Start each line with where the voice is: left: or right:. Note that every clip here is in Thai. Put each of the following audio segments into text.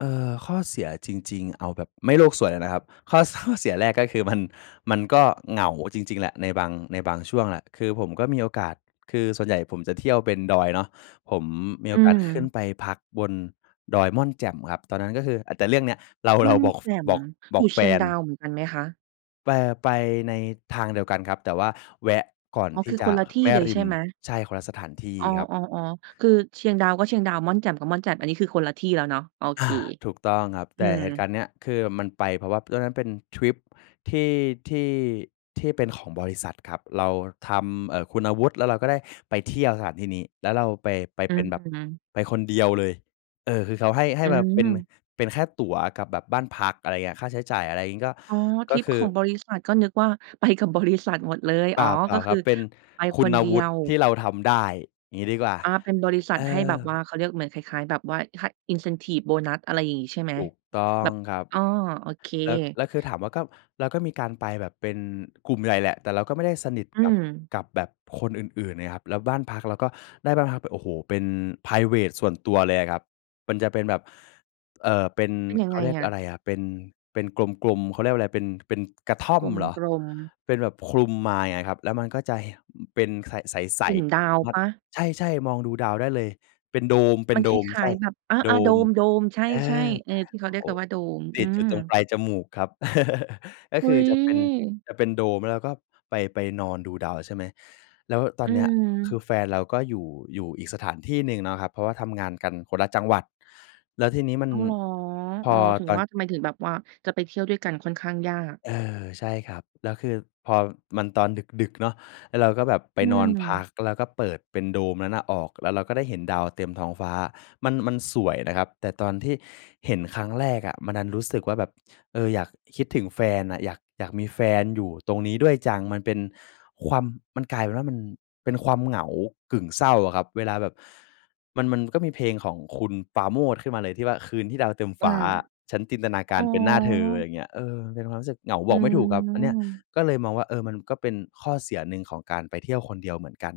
left: เอ่อ ข้อเสียจริง ๆ เอาแบบไม่โลกสวยเลยนะครับ ข้อ ส ข้อ เสียแรกก็คือมัน มันก็เหงาจริง ๆ แหละ ในบาง ในบางช่วงแหละ คือผมก็มีโอกาส คือส่วนใหญ่ผมจะเที่ยวเป็นดอยเนาะ ผมมี
right: อ
left: โอ
right: ื
left: กาสขึ้น
right: ม
left: ไปพักบนดอยม่อนแจ่มครับ ตอนนั้นก็คือ อ แต่เรื่องเนี้ย เรา
right: ม
left: เ
right: ่
left: รา
right: อน
left: บอก
right: แ
left: ฟ
right: จ่ม
left: บอก บ
right: อย
left: อ
right: ู
left: ก
right: ่
left: แฟ
right: เชียง
left: น
right: ดาวเหมือนกันไหมคะ?
left: ไป ไปในทางเดียวกันครับ แต่ว่าแวะก่อน
right: อ๋อ
left: ที
right: ค
left: ่
right: ือ
left: จ
right: ค
left: ะ
right: นละที่
left: แม่
right: เลย
left: ริ
right: ใช่
left: ม
right: ไหม?
left: ใช่ คนละสถานที่
right: อ๋อ
left: ครับ
right: ๆ ๆ คือเชียงดาวก็เชียงดาว ม่อนแจ่มก็ม่อนแจ่ม อันนี้คือคนละที่แล้วเนาะ? โอเ
left: อ
right: ค
left: า ถูกต้องครับ
right: อ
left: แ
right: ื
left: ต่
right: ม
left: เหตุการณ์เนี้ย คือมันไปเพราะว่า ตอนนั้นเป็นทริปที่ ที่ ที่เป็นของบริษัทครับ เราทำ เอ่อ คุณวุฒิ แล้วเราก็ได้ไปเที่ยวสถานที่นี้ แล้วเราไป ไป
right: อื
left: เป็นแบบ
right: ม
left: ไปคนเดียวเลย เออ คือเขาให้ ให
right: อ
left: ้
right: ื
left: มาเป็น
right: ม
left: เป็นแค่ตั๋วกับแบบบ้านพัก อะไรอย่างเงี้ย ค่าใช้จ่ายอะไรงี้ก็
right: อ๋อ ท
left: ก
right: ร
left: ็
right: ิป
left: ค
right: ข
left: ือ
right: องบริษัท ก็นึกว่าไปกับบริษัทหมดเลย
left: เป
right: อ๋
left: ล
right: อ
left: ่า เปล่
right: ก
left: า
right: ็
left: ค
right: ค
left: รั
right: ือ
left: บ เป็น
right: ไป
left: คุ
right: คน
left: ณ
right: เดี
left: วุ
right: ย
left: ฒิ
right: ว
left: ที่เราทำได้ อย่างงี้ดีกว่า
right: อา เป็นบริษั
left: เอ
right: ทให้แ
left: อ
right: บบว่า เขาเรียกเหมือนคล้าย ๆ แบบว่าค่า incentive โบนัส อะไรอย่างงี้ใช่ไหม?
left: ถูกต้อ
right: แ
left: ง
right: บบ
left: ครับ
right: อ๋อ โอเค
left: แล้ว แล้วคือ ถามว่าก็ แล้วก็มีการไปแบบเป็นกลุ่มใหญ่แหละ แต่เราก็ไม่ได้สนิท
right: อื
left: กับ
right: ม
left: กับแบบคนอื่น ๆ ไงครับ แล้วบ้านพักเราก็ได้บ้านพักเป็น โอ้โฮ เป็นไพรเวตส่วนตัวเลยอะครับ มันจะเป็นแบบ เอ่อ เป็น
right: เป็นยั
left: เ
right: ง
left: ข
right: ไง
left: าเรียก
right: อะ?
left: อะไรอะ เป็นกลม ๆ เขาเรียกว่าอะไร เป็น เป็นกระท่อ
right: ก
left: มเหรอ
right: ลม ๆ
left: เป็นแบบคลุมไม้อะครับ แล้วมันก็จะ ห เป็นคละ ใส
right: กลุ่มดา
left: ๆ ส
right: ว
left: ามา
right: เ
left: ร
right: ป
left: ถ
right: ล่า?
left: ใช่ ๆ มองดูดาวได้เลย เป็นโดม เป็
right: มั
left: น
right: น
left: โด
right: ค
left: ม
right: ล
left: ใ
right: ้
left: ช
right: า
left: ่
right: ย ๆ แบบ อ
left: โด
right: า ๆ โด
left: ม
right: ม ๆ ใ
left: เอ
right: ช่
left: อ
right: ๆ เออ ที่เขา
left: โอ
right: เรียก
left: ้
right: กันว่าโดม
left: ต
right: อื
left: ิดอยู
right: ม
left: ่ตรงปลายจมูกครับ ก็
right: อุ
left: ค
right: ๊
left: ือ
right: ย
left: จะเป็น จะเป็นโดม แล้วก็ไป ไปนอนดูดาวใช่ไหม แล้วต
right: อ
left: อ
right: ื
left: นเนี้ยคื
right: ม
left: อแฟนเราก็อยู่ อยู่อีกสถานที่หนึ่งเนาะครับ เพราะว่าทำงานกันคนละจังหวัด แล้วทีนี้มั
right: อ
left: น
right: ้าวหรอ?
left: พ
right: อ๋
left: อ
right: อ ถึง
left: ตอ
right: ว
left: น
right: ่าทำไมถึงแบบว่าจะไปเที่ยวด้วยกันค่อนข้างยาก
left: เออ ใช่ครับ แล้วคือพอมัน ตอนดึก ๆ เนาะ ไอ้เราก็แบบไป
right: อื
left: นอนพ
right: ม
left: ัก แล้วก็เปิดเป็นโดมนั้นน่ะออก แล้วเราก็ได้เห็นดาวเต็มท้องฟ้า มัน มันสวยนะครับ แต่ตอนที่เห็นครั้งแรกอะ มันดันรู้สึกว่าแบบ เออ อยาก คิดถึงแฟนอะ อยาก อยากมีแฟนอยู่ตรงนี้ด้วยจัง มันเป็นความ มันกลายเป็นว่ามันเป็นความเหงากึ่งเศร้าอะครับ เวลาแบบ มัน มันก็มีเพลงของคุณปาโมทย์ขึ้นมาเลย ที่ว่า "คืนที่ดาวเต็มฟ
right: อา
left: ้า ฉันจินตนาก
right: อ
left: า
right: ๋
left: รเป็นหน้าเธอ" อะไร
right: อ
left: เงี้ย เออ มันเป็นความรู้สึกเหงา
right: อ
left: บ
right: ื
left: อกไม่ถูกครับ อันเนี้ย
right: ม
left: ก็เลยมองว่า เออ มันก็เป็นข้อเสียหนึ่งของการไปเที่ยวคนเดียวเหมือนกัน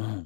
left: อืม